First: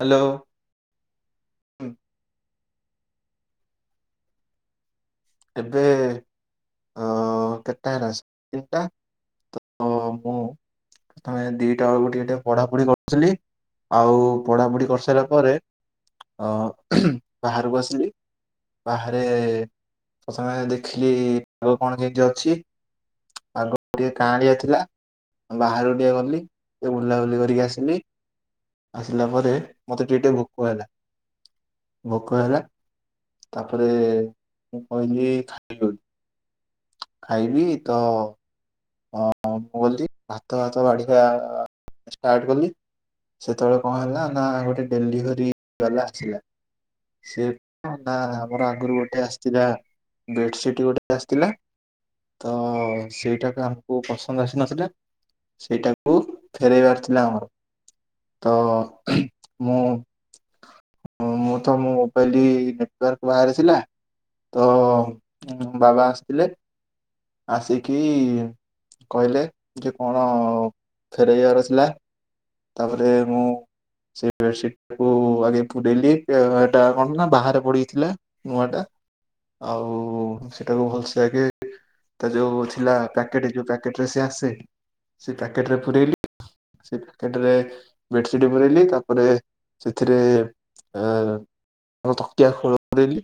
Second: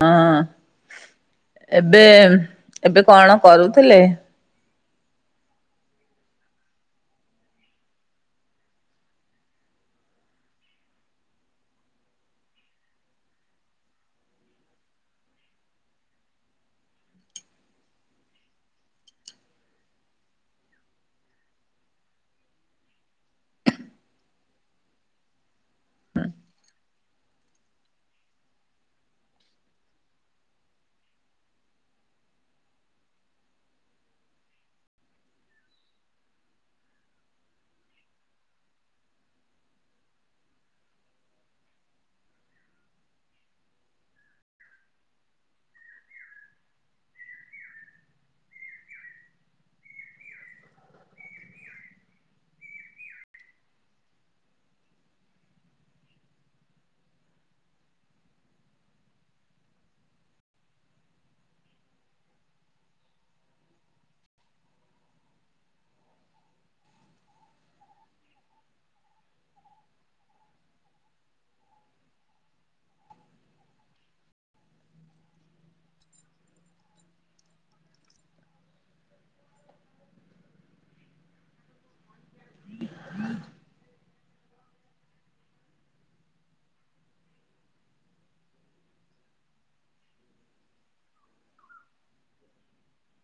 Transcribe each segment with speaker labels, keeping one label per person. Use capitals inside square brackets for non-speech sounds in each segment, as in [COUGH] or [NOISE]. Speaker 1: Hello.
Speaker 2: ହଁ
Speaker 1: ହୁଁ,
Speaker 2: ଏବେ ଏବେ କଣ କରୁଥିଲେ?
Speaker 1: ଏବେ ହଁ କେତେଟା ହେଲା ତିନିଟା ତ ମୁଁ ତମେ ଦିଟାବେଳୁ ଟିକେ ଟିକେ ପଢାପଢି କରୁଥିଲି। ଆଉ ପଢାପଢି କରିସାରିଲା ପରେ ଅ ବାହାରକୁ ଆସିଲି। ବାହାରେ ପ୍ରଥମେ ଦେଖିଲି ଆଗ କଣ କେମିତି ଅଛି। ପାଗ ଟିକେ କାଆଲିଆ ଥିଲା। ବାହାରୁ ଟିକେ ଗଲି ଟିକେ ବୁଲାବୁଲି କରିକି ଆସିଲି। ଆସିଲା ପରେ ମତେ ଟିକେ ଟିକେ ଭୋକ ହେଲା ଭୋକ ହେଲା ତାପରେ ମୁଁ କହିଲି ଖାଇବି। ଖାଇବି ତ ହଁ ମୁଁ ଗଲି ଭାତ ଭାତ ବାଢିବା ଷ୍ଟାର୍ଟ କଲି। ସେତେବେଳେ କଣ ହେଲା ନା ଗୋଟେ ଡେଲିଭେରି ବାଲା ଆସିଲା। ସେ ନା ଆମର ଆଙ୍ଗରୁ ଗୋଟେ ଆସିଥିଲା। ବେଡସିଟ ଗୋଟେ ଆସିଥିଲା ତ ସେଇଟା କ କୁ ପସନ୍ଦ ଆସିନଥିଲା ସେଇଟାକୁ ଫେରାଇବାର ଥିଲା ଆମର। ତ ମୁଁ ମୁଁ ତ ମୋ ମୋବାଇଲ ନେଟୱାର୍କ ବାହାରି ଥିଲା। ତ ବାବା ଆସିଥିଲେ ଆସିକି କହିଲେ ଯେ କଣ ଫେରାଇବାର ଥିଲା? ତାପରେ ମୁଁ ସେ ବେସିଟାକୁ ଆଗେ ପୁରେଇଲି ଏଟା କଣ ନା ବାହାରେ ପଡିଥିଲା। ନୂଆ ଟା ଆଉ ସେଟାକୁ ଭଲସେ ଆଗେ ତା ଯୋଉ ଥିଲା ପ୍ୟାକେଟ ଯୋଉ ପ୍ୟାକେଟ ରେ ସେ ଆସେ। ସେ ପ୍ୟାକେଟ ରେ ପୁରେଇଲି। ଟରେ ବେଡସିଟ୍ ପୁରେଇଲି ତାପରେ ସେଥିରେ ତକିଆ ଖୋଳପୁରେଇଲି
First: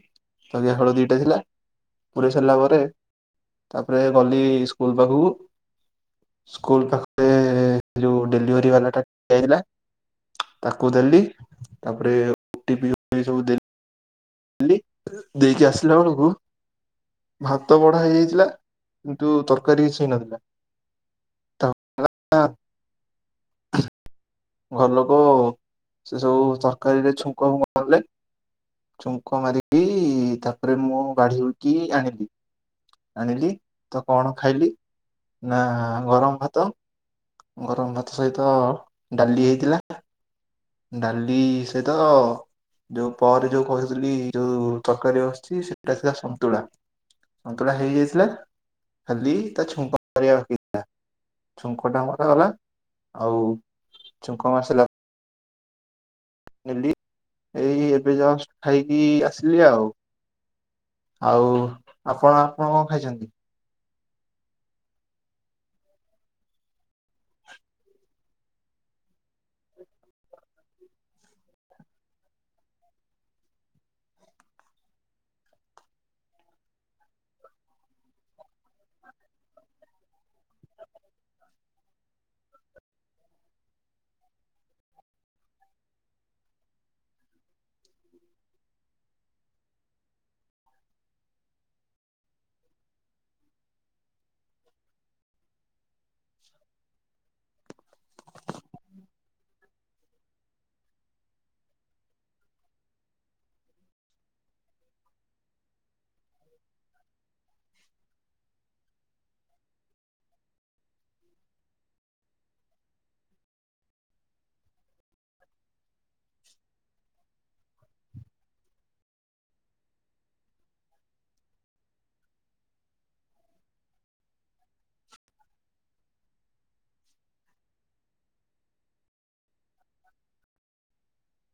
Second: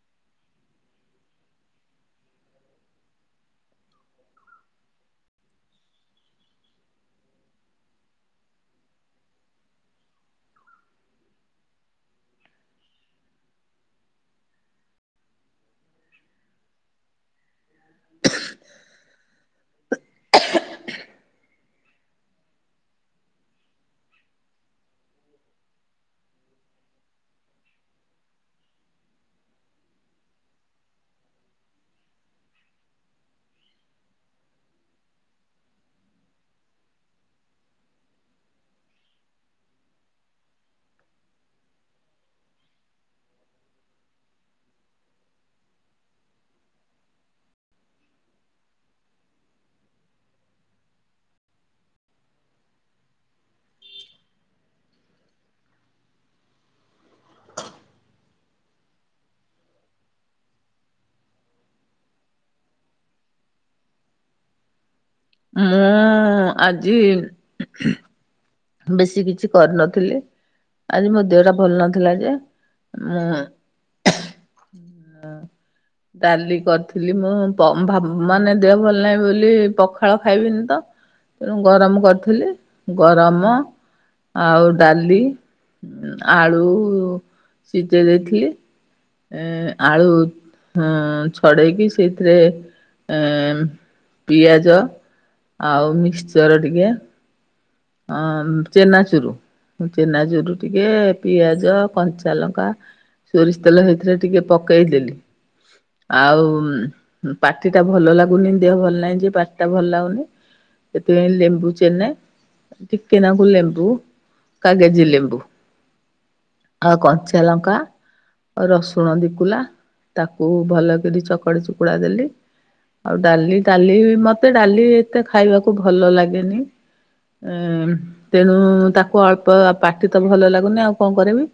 Speaker 1: ତକିଆ ଖୋଳ ଦିଟା ଥିଲା ପୁରାଇ ସାରିଲା ପରେ ତାପରେ ଗଲି ସ୍କୁଲ ପାଖକୁ। ସ୍କୁଲ ପାଖରେ ଯୋଉ ଡେଲିଭରି ବାଲା ତାକୁ ଦେଇକିନା ତାକୁ ଦେଲି ତାପରେ [UNINTELLIGIBLE] ସବୁ ଦେଲି। ଦେଲି ଦେଇକି ଆସିଲାବେଳକୁ। ଭାତ ବଢା ହେଇଯାଇଥିଲା କିନ୍ତୁ ତରକାରୀ କିଛି ହେଇନଥିଲା। ତା ପ ରେ ନାଁ ଘର ଲୋକ ସେ ସବୁ ତରକାରୀରେ ଛୁଙ୍କ ଫୁଙ୍କ କଲେ। ଚୁଙ୍କ ମାରିକି ତାପରେ ମୁଁ ଵାଢ଼ି ହେକି ଆଣିଲି ଆଣିଲି ତ କଣ ଖାଇଲି ନା ଗରମ ଭାତ ଗରମ ଭାତ ସହିତ ଡାଲି ହେଇଥିଲା। ଡାଲି ସହିତ ଯୋଉ ପରେ ଯୋଉ କହିଥିଲି ଯୋଉ ତରକାରୀ ବସିଛି ସେଟା ଥିଲା ସନ୍ତୁଳା। ସନ୍ତଳା ହେଇଯାଇଥିଲା ଖାଲି ତା ଛୁଙ୍କା କରିବା ବାକିଥିଲା। ଛୁଙ୍କ ଟା ମରା ହେଲା ଆଉ ଛୁଙ୍କ ମାରି ସାରିଲା ନେଲି ଏଇ ଏବେ ଯଷ୍ଟ ଖାଇକି ଆସିଲି ଆଉ। ଆଉ ଆପଣ ଆପଣ କଁ ଖାଇଛନ୍ତି।
Speaker 2: ମୁଁ ଆଜି। ବେଶୀ କିଛି କରିନଥିଲି। ଆଜି ମୋ ଦେହଟା ଭଲ ନଥିଲା ଯେ ମୁଁ। ଡାଲି କରିଥିଲି ମୁଁ ପ ଭା ମାନେ ଦେହ ଭଲ ନାହିଁ ବୋଲି ପଖାଳ ଖାଇବିନି ତ। ତେଣୁ ଗରମ କରିଥିଲି ଗରମ ଆଉ ଡାଲି। ହୁଁ ଆଳୁ ସିଝେଇ ଦେଇଥିଲି। ଏଁ ଆଳୁ ହୁଁ ଛଡେଇକି ସେଇଥିରେ। ଏଁ ପିଆଜ ଆଉ ମିକ୍ସଚର ଟିକେ। ଅମ୍ ଚେନ୍ନାଚୁରୁ। ଚେନ୍ନାଚୁରୁ ଟିକେ ପିଆଜ କଞ୍ଚା ଲଙ୍କା। ସୋରିଷ ତେଲ ସେଇଥେରେ ଟିକେ ପକେଇଦେଲି। ଆଉ ପାଟି ଟା ଭଲ ଲାଗୁନି ଦେହ ଭଲ ନାହିଁ ଯେ ପାଟି ଟା ଭଲ ଲାଗୁନି। ସେଥିପାଇଁ ଲେମ୍ବୁ ଚେନେ। ଟିକେ ନାକୁ ଲେମ୍ବୁ କାଗଜି ଲେମ୍ବୁ। ଆଉ କଞ୍ଚା ଲଙ୍କା। ରସୁଣ ଦିକୁଲା ତାକୁ ଭଲ କିରି ଚକଡି ଚୁକୁଡା ଦେଲି। ଆଉ ଡାଲି ଡାଲି ମତେ ଡାଲି ଏତେ ଖାଇବାକୁ ଭଲ ଲାଗେନି। ଏଁ ତେଣୁ ତାକୁ ଅଳ୍ପ ପାଟି ତ ଭଲ ଲାଗୁନି ଆଉ କଣ କରିବି।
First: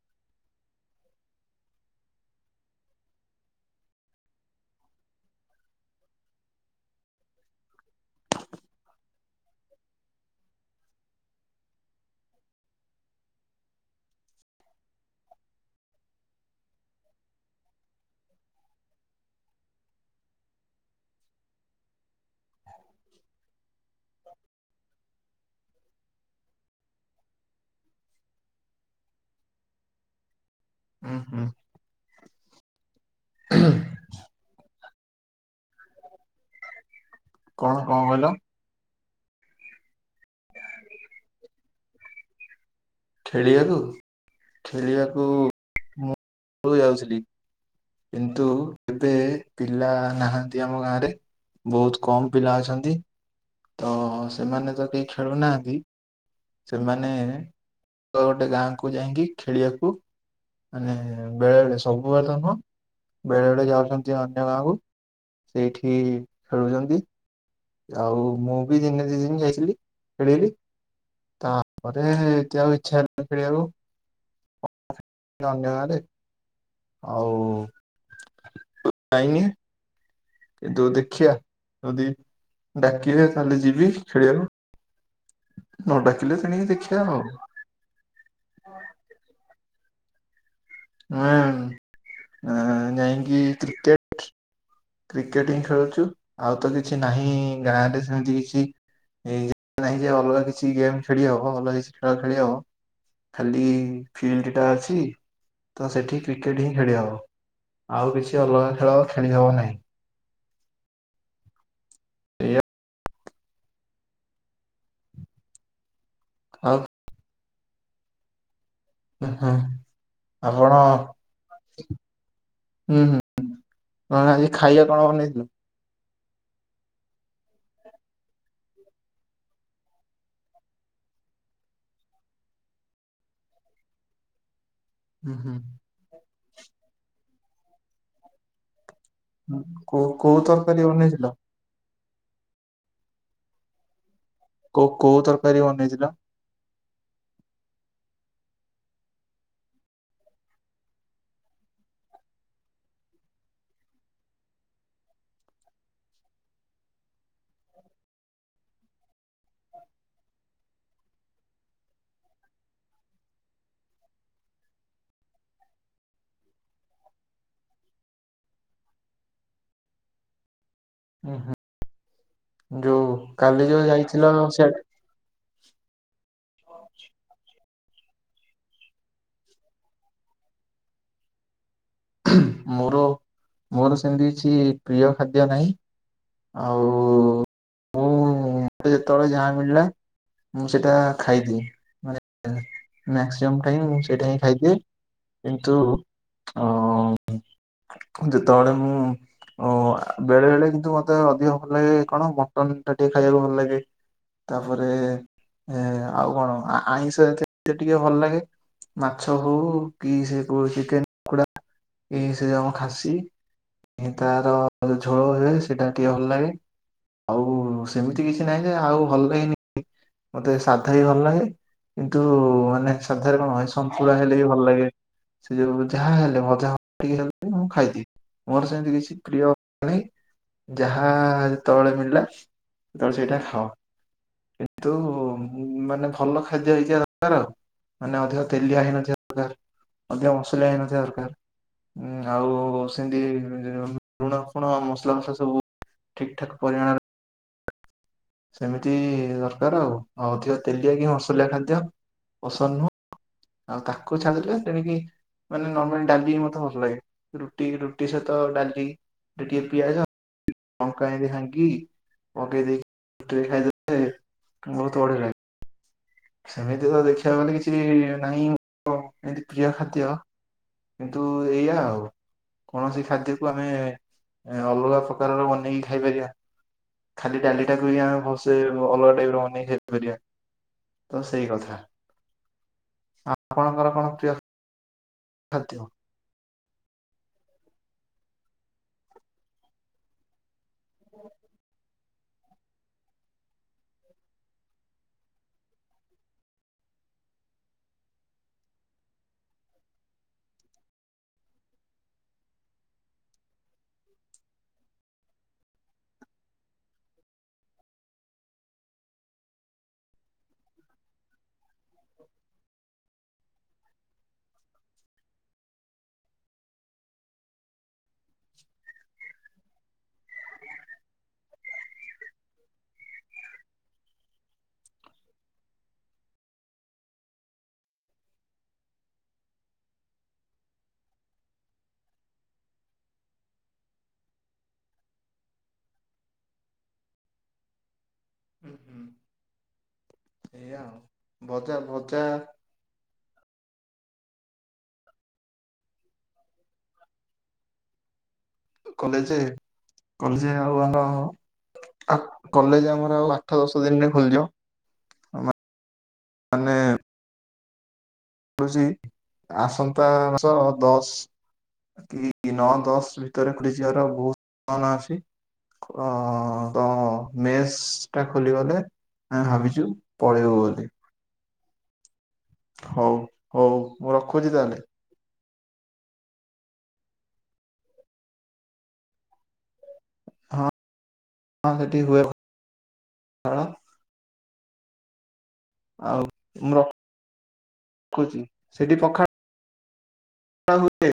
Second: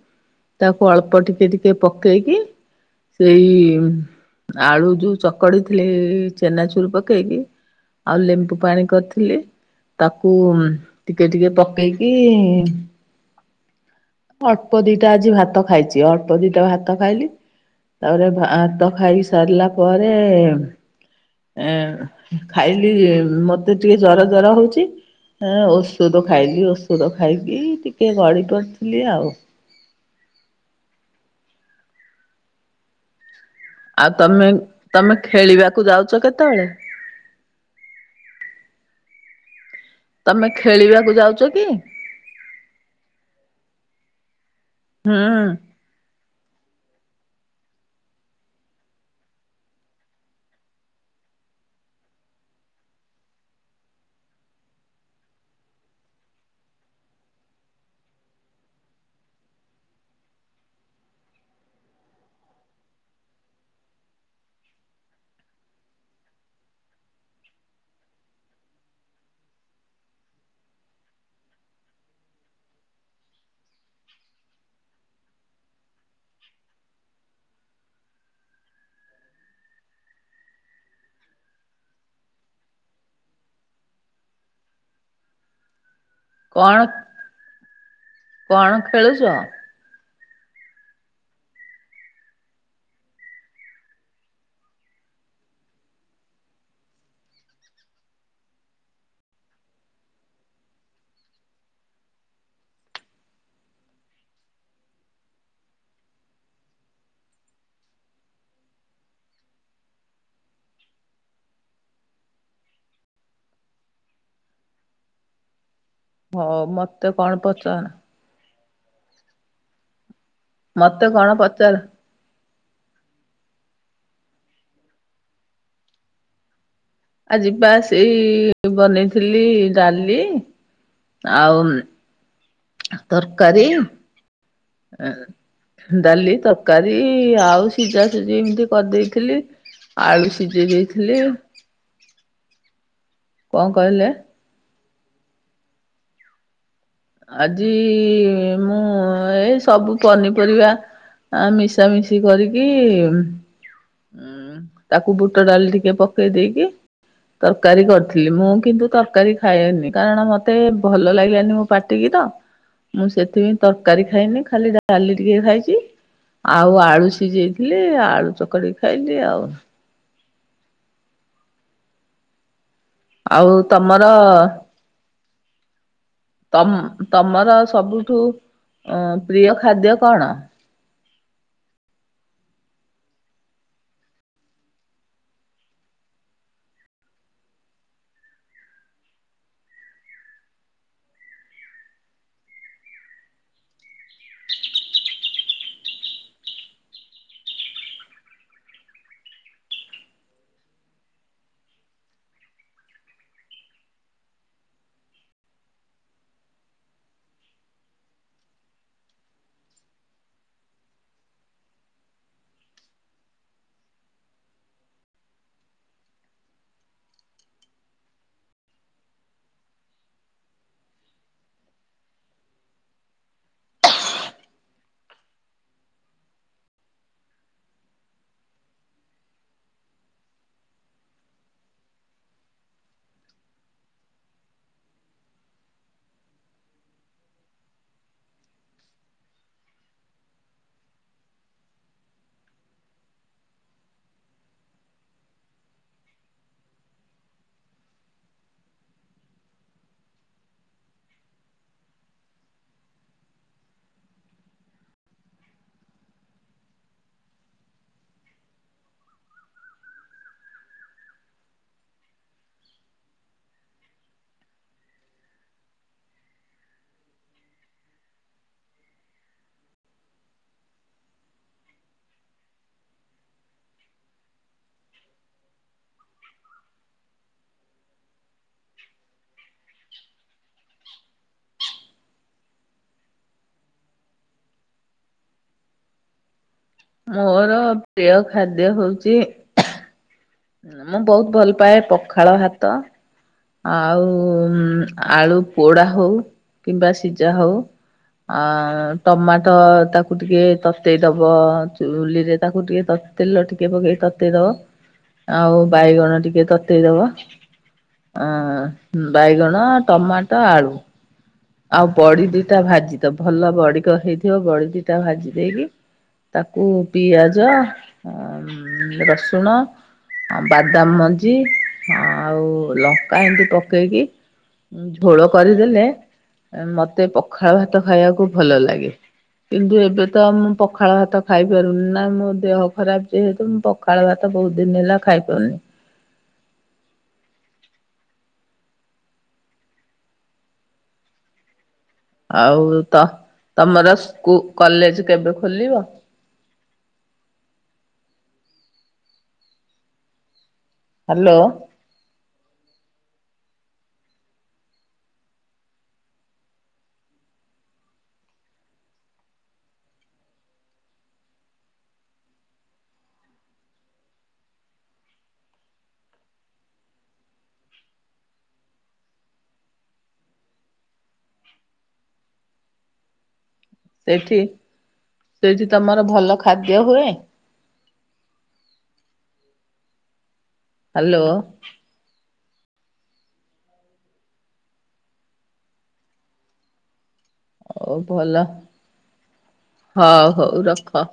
Speaker 2: ତାକୁ ଅଳ୍ପ ଟିକେ ଟିକେ ପକେଇକି। ସେଇ ଆଳୁ ଯୋଉ ଚକଡ଼ି ଥିଲି ଚେନାଚୁର ପକେଇକି। ଆଉ ଲେମ୍ବୁ ପାଣି କରିଥିଲି ତାକୁ। ଟିକେ ଟିକେ ପକେଇକି। ଅଳ୍ପ ଦିଟା ଆଜି ଭାତ ଖାଇଛି ଅଳ୍ପ ଦିଟା ଭାତ ଖାଇଲି। ତାପରେ ଭ ଭାତ ଖାଇ ସାରିଲା ପରେ। ଏଁ ଖାଇଲି ମୋତେ ଟିକେ ଜର ଜର ହଉଛି। ଫେଣେ ଔଷଧ ଖାଇଲି ଔଷଧ ଖାଇକି ଟିକେ ଗଡି ପଡ଼ିଥିଲି ଆଉ।
Speaker 1: ଉଁ ହୁଁ।
Speaker 2: ଆଉ ତମେ ତମେ ଖେଳିବାକୁ ଯାଉଛ କେତେବେଳେ।
Speaker 1: କଣ କଁ କହିଲ।
Speaker 2: ତମେ ଖେଳିବାକୁ ଯାଉଛ କି।
Speaker 1: ଖେଳିବାକୁୁ
Speaker 2: ହୁଁ
Speaker 1: ଖେଳିବାକୁୁ। ଆଗୁରୁ ଯାଉଥିଲି କିନ୍ତୁ ଏବେ ପିଲା ନାହାନ୍ତି ଆମ ଗାଁରେ। ବହୁତ କମ ପିଲା ଅଛନ୍ତି। ତ ସେମାନେ ତ କେହି ଖେଳୁ ନାହାଁନ୍ତି। ସେମାନେ ଅଲଗା ଗୋଟେ ଗାଁ କୁ ଯାଇକି ଖେଳିବାକୁ। ମାନେ ବେଳେ ବଳେ ସବୁବେଳେ ତ ନୁହଁ ବେଳେ ବେଳେ ଯାଉଛନ୍ତି ଅନ୍ୟ ଗାଁକୁ। ସେଇଠି ଖେଳୁଛନ୍ତି। ଆଉ ମୁଁ ବି ଦିନେ ଦି ଦିନି ଯାଇଥିଲି ଖେଳିଲି। ତାପରେ ଏତେ ଆଉ ଇଛା ହେଲାନି ଖେଳିବାକୁ। ଅନ୍ୟ ଗାଁ ରେ। ଆଉ ଜାଇନି। କିନ୍ତୁ ଦେଖିବା ଯଦି ଡାକିବେ ତାହେଲେ ଯିବି ଖେଳିବାକୁ। ନ ଡାକିଲେ ତେଣିକି
Speaker 2: କଣ
Speaker 1: ଦେଖିଆ ଆଉ।
Speaker 2: କଣ ଖେଳୁଚ?
Speaker 1: ଆଁ ନାଁ ଯାଇକି କ୍ରିକେଟ୍ କ୍ରିକେଟ ହିଁ ଖେଳୁଚୁ ଆଉ ତ କିଛି ନାହିଁ ଗାଁରେ ସେମିତି କିଛି ଏଇ ଯେ ନାହିଁ ଯେ ଅଲଗା କିଛି ଗେମ୍ ଖେଳି ହବ ଭଲ କିଛି ଖେଳ ଖେଳି ହବ। ଖାଲି ଫିଲ୍ଡଟା ଅଛି ତ ସେଠି କ୍ରିକେଟ ହିଁ ଖେଳି ହବ। ଆଉ କିଛି ଅଲଗା ଖେଳ ଖେଳି ହବ ନାହିଁ। ଏଇଆ
Speaker 2: ହଉ
Speaker 1: ଆଉ
Speaker 2: ମତେ କଣ ପଚା
Speaker 1: ହଁ ଆପଣ ଉଁ
Speaker 2: ମତେ କଣ ପଚାର?
Speaker 1: ହୁଁ। ହୁଁ କଣ ଆଜି ଖାଇବା କଣ ବନେଇଥିଲ?
Speaker 2: ଆଜି ପା ସେଇ ବନେଇଥିଲି ଡାଲି ଆଉ ତରକାରୀ
Speaker 1: ଉଁ ହୁଁ
Speaker 2: ଏଁ ଡାଲି ତରକାରୀ ଆଉ ସିଜା ସୁଜି ଏମିତି କରିଦେଇ ଥିଲି
Speaker 1: କୋଉ
Speaker 2: ଆଳୁ
Speaker 1: କୋଉ
Speaker 2: ସିଜେଇ
Speaker 1: ତରକାରୀ
Speaker 2: ଦେଇଥିଲି।
Speaker 1: ବନେଇଥିଲ?
Speaker 2: କଁ କହିଲେ?
Speaker 1: କୋଉ କୋଉ ତରକାରୀ ବନେଇଥିଲ?
Speaker 2: ଆଜି ମୁଁ ଏଇ ସବୁ ପନିପରିବା ଆ ମିଶାମିଶି କରିକି ଉଁ ଉଁ ତାକୁ ବୁଟ ଡାଲି ଟିକେ ପକେଇ ଦେଇକି ତରକାରୀ କରିଥିଲି ମୁଁ କିନ୍ତୁ ତରକାରୀ ଖାଏନି କାରଣ ମତେ ଭଲ ଲାଗିଲାନି ମୋ ପାଟିକି ତ ମୁଁ ସେଥିପାଇଁ ତରକାରୀ ଖାଇନି ଖାଲି ଡାଲି ଟିକେ ଖାଇଚି। ଆଉ ଆଳୁ ସିଝେଇଥିଲି ଆଳୁ ଚକଡ଼ି ଖାଇଲି ଆଉ।
Speaker 1: ଉଁ ହୁଁ ଯୋଉ
Speaker 2: ଆଉ
Speaker 1: କାଲି ଯୋଉ
Speaker 2: ତମର
Speaker 1: ଯାଇଥିଲ ସିଆ
Speaker 2: ତମ୍ ତମର ସବୁଠୁ ଅଁ ପ୍ରିୟ ଖାଦ୍ୟ କଣ?
Speaker 1: ମୋର ମୋର ସେମିତି କିଛି ପ୍ରିୟ ଖାଦ୍ୟ ନାଇଁ। ଆଉ ମୁଁ ମତେ ଯେତଳେ ଯାହା ମିଳିଲା ମୁଁ ସେଟା ଖାଇଦିଏଁ। ମାକ୍ସିମମ୍ ଟାଇମ୍ ମୁଁ ସେଇଟା ହିଁ ଖାଇଦିଏ। କିନ୍ତୁ ଅ ଯେତଳେ ମୁଁ ଓ ବେଳେ ବେଳେ କିନ୍ତୁ ମତେ ଅଧିକ ଭଲ ଲାଗେ କଣ ମଟନଟା ଟିକେ ଖାଇବାକୁ ଭଲ ଲାଗେ। ତାପରେ ଏ ଆଉ କଣ ଆ ଆଇଁଷ ଏତେ ତେ ଟିକେ ଭଲ ଲାଗେ ମାଛ ହଉ କି ସେ କୋ ଚିକେନ କୁଡା ଏଇ ସେ ଯୋଉ ଖାସି। ଏଁ ତାର ଝୋଳ ହୁଏ ସେଇଟା ଟିକେ ଭଲ ଲାଗେ। ଆଉ ସେମିତି କିଛି ନାହିଁ ଯେ ଆଉ ଭଲଗେନି ମତେ ସାଧା ବି ଭଲାଗେ। କିନ୍ତୁ ମାନେ ସାଧାରେ କଣ ଏ ସନ୍ତୁଳା ହେଲେ ବି ଭଲ ଲାଗେ। ସେ ଯୋଉ ଯାହା ହେଲେ ଭଜା ହ ଟିକେ ହେଲେ ମୁଁ ଖାଇଦିଏ। ମୋର ସେମିତି କିଛି ପ୍ରିୟ ନାହିଁ ଯାହା ଯେତଳେ ମିଳିଲା ତ ସେଇଟା ଖାଅ କିନ୍ତୁ ମୁଁ ମାନେ ଭଲ ଖାଦ୍ୟ ହେଇଥିବା ଦଆର ମାନେ ଅଧିକ ତେଲିଆ ହେଇନଥିବା ଅକାର। ଅଧିକ ମସଲା ହେଇନଥିବା ଦରକାର। ଉଁ ଆଉ ସେନ୍ତି ଲୁଣ ଫୁଣ ମସଲା ଫସା ସବୁ ଠିକ୍ ଠାକ୍ ପରିମାଣରେ ସେମିତି ଦରକାର ଆଉ। ଆଉ ଅଧିକ ତେଲିଆ କି ମସଲିଆ ଖାଦ୍ୟ ପସନ୍ଦ ନୁହଁ। ଆଉ ତାକୁ ଛାଡିଲେ ସେଣିକି ମାନେ ନର୍ମାଲ ଡାଲି ମତେ ଭଲ ଲାଗେ ରୁଟି ରୁଟି ସହିତ ଡାଲି। ଦିଟିଏ ପିଆଜ ଲଙ୍କା ଏନ୍ତି ଭାଙ୍ଗି ପକେଇ ଦେଇକି [UNINTELLIGIBLE] ବହୁତ ବଢିଆ ଲାଗ୍ ସେମିତି ତ ଦେଖିବାକୁ ଗଲେ କିଛି-ଇ-ଇ-ଇ ନାହିଁ ମୋ ଏମତି ପ୍ରିୟ ଖାଦ୍ୟ କିନ୍ତୁ ଏଇଆା ଆଉ। କୌଣସି ଖାଦ୍ୟକୁ ଆମେ-ଏ-ଏ-ଏ ଅଲଗା ପ୍ରକାରର ବନେଇକି ଖାଇପାରିବା। ଖାଲି ଡାଲିଟା କୁ ହି ଆମେ ଭଲସେ-ଏ-ଏ ଅଲଗା ଟାଇପର ବନେଇକି ଖାଇ ପାରିବା। ତ ସେଇ କଥା। ଆପଣଙ୍କର କଣ ପ୍ରିୟ ଖାଦ୍ୟ?
Speaker 2: ମୋର ପ୍ରିୟ ଖାଦ୍ୟ ହଉଛି ମୁଁ ବହୁତ ଭଲ ପାଏ ପଖାଳ ଭାତ। ଆଉ-ଉ-ଉ-ଉ ଆଳୁ ପୋଡା ହଉ କିମ୍ବା ସିଝା ହଉ ଆ-ଆ-ଆ ଟମାଟୋ ତାକୁ ଟିକେ ତତେଇଦବ-ଅ-ଅ ଚୁଲିରେ ତାକୁ ଟିକେ ତ ତେଲ ଟିକେ ପକେଇକି ତତେଇ ଦବ ଆଉ ବାଇଗଣ ଟିକେ ତତେଇ ଦବ ଅ-ଅ-ଅ ବାଇଗଣ, ଟମାଟୋ, ଆଳୁ ଆଉ ବଡି ଦିଟା ଭାଜି ଦବ ଭଲ ବଡିିକ ହେଇଥିବ ବଡି ଦିଟା ଭାଜି ଦେଇକି ତାକୁ ପିଆଜ ଅ-ଅ ରସୁଣ ଆ ବାଦାମ ମଞ୍ଜି ଆଉ-ଉ ଲଙ୍କା ଏମତି ପକେଇକି ଝୋଳ କରିଦେଲେ ମତେ ପଖାଳ ଭାତ ଖାଇବାକୁ ଭଲ ଲାଗେ। କିନ୍ତୁ ଏବେ ତ ମୁଁ ପଖାଳ ଭାତ ଖାଇପାରୁନି ନା ମୋ ଦେହ ଖରାପ ଯେହେତୁ ମୁଁ ପ ଖାଳ ଭାତ ବହୁତ ଦିନ ହେଲା ଖାଇପାରୁନି।
Speaker 1: ହୁଁ ହୁଁ। ଏଇଆ ଆଉ ଭଜାର ଭଜ
Speaker 2: ଆଉ-ଉ-ଉ ତ ତମର ସ୍କୁ କଲେଜ କେବେ ଖୋଲିବ?
Speaker 1: କଲେଜେ କଲେଜେ ଆଉ ଆଗ
Speaker 2: ହ୍ୟାଲୋ
Speaker 1: ଆ କଲେଜ ଆମର ଆଉ ଆଠ ଦଶ ଦିନରେ ଖୋଲିଯିବ। ମାନେ-ଏ-ଏ ହଉଛି ଆସନ୍ତା ମାସ ଦଶ କିି ନଅ ଦଶ ଭିତରେ ଖୁଲି ଯିବାର ବହୁତ ସମ୍ଭାବନା ଅଛି। ଅ-ଅ-ଅ ତ ମେସ୍-ସ୍ ଟା ଖୋଲିଗଲେ ଆମେ ଭାବିଛୁ ପଳେଇବୁ ବୋଲି। ହଉ ହଉ ମୁଁ
Speaker 2: ସେଇଠି
Speaker 1: ରଖୁଛି ତାହେଲେ
Speaker 2: ସେଇଠି ତମର ଭଲ ଖାଦ୍ୟ ହୁଏ?
Speaker 1: ହଁ।
Speaker 2: ହ୍ୟାଲୋ।
Speaker 1: ହଁ ସେଠି ହୁଏ [UNINTELLIGIBLE] ଆଉ ମୁଁ ରଖ୍
Speaker 2: ହଉ ଭଲ,
Speaker 1: ପଖାଳ
Speaker 2: ହଁ ହଉ ରଖ।
Speaker 1: ହୁଏ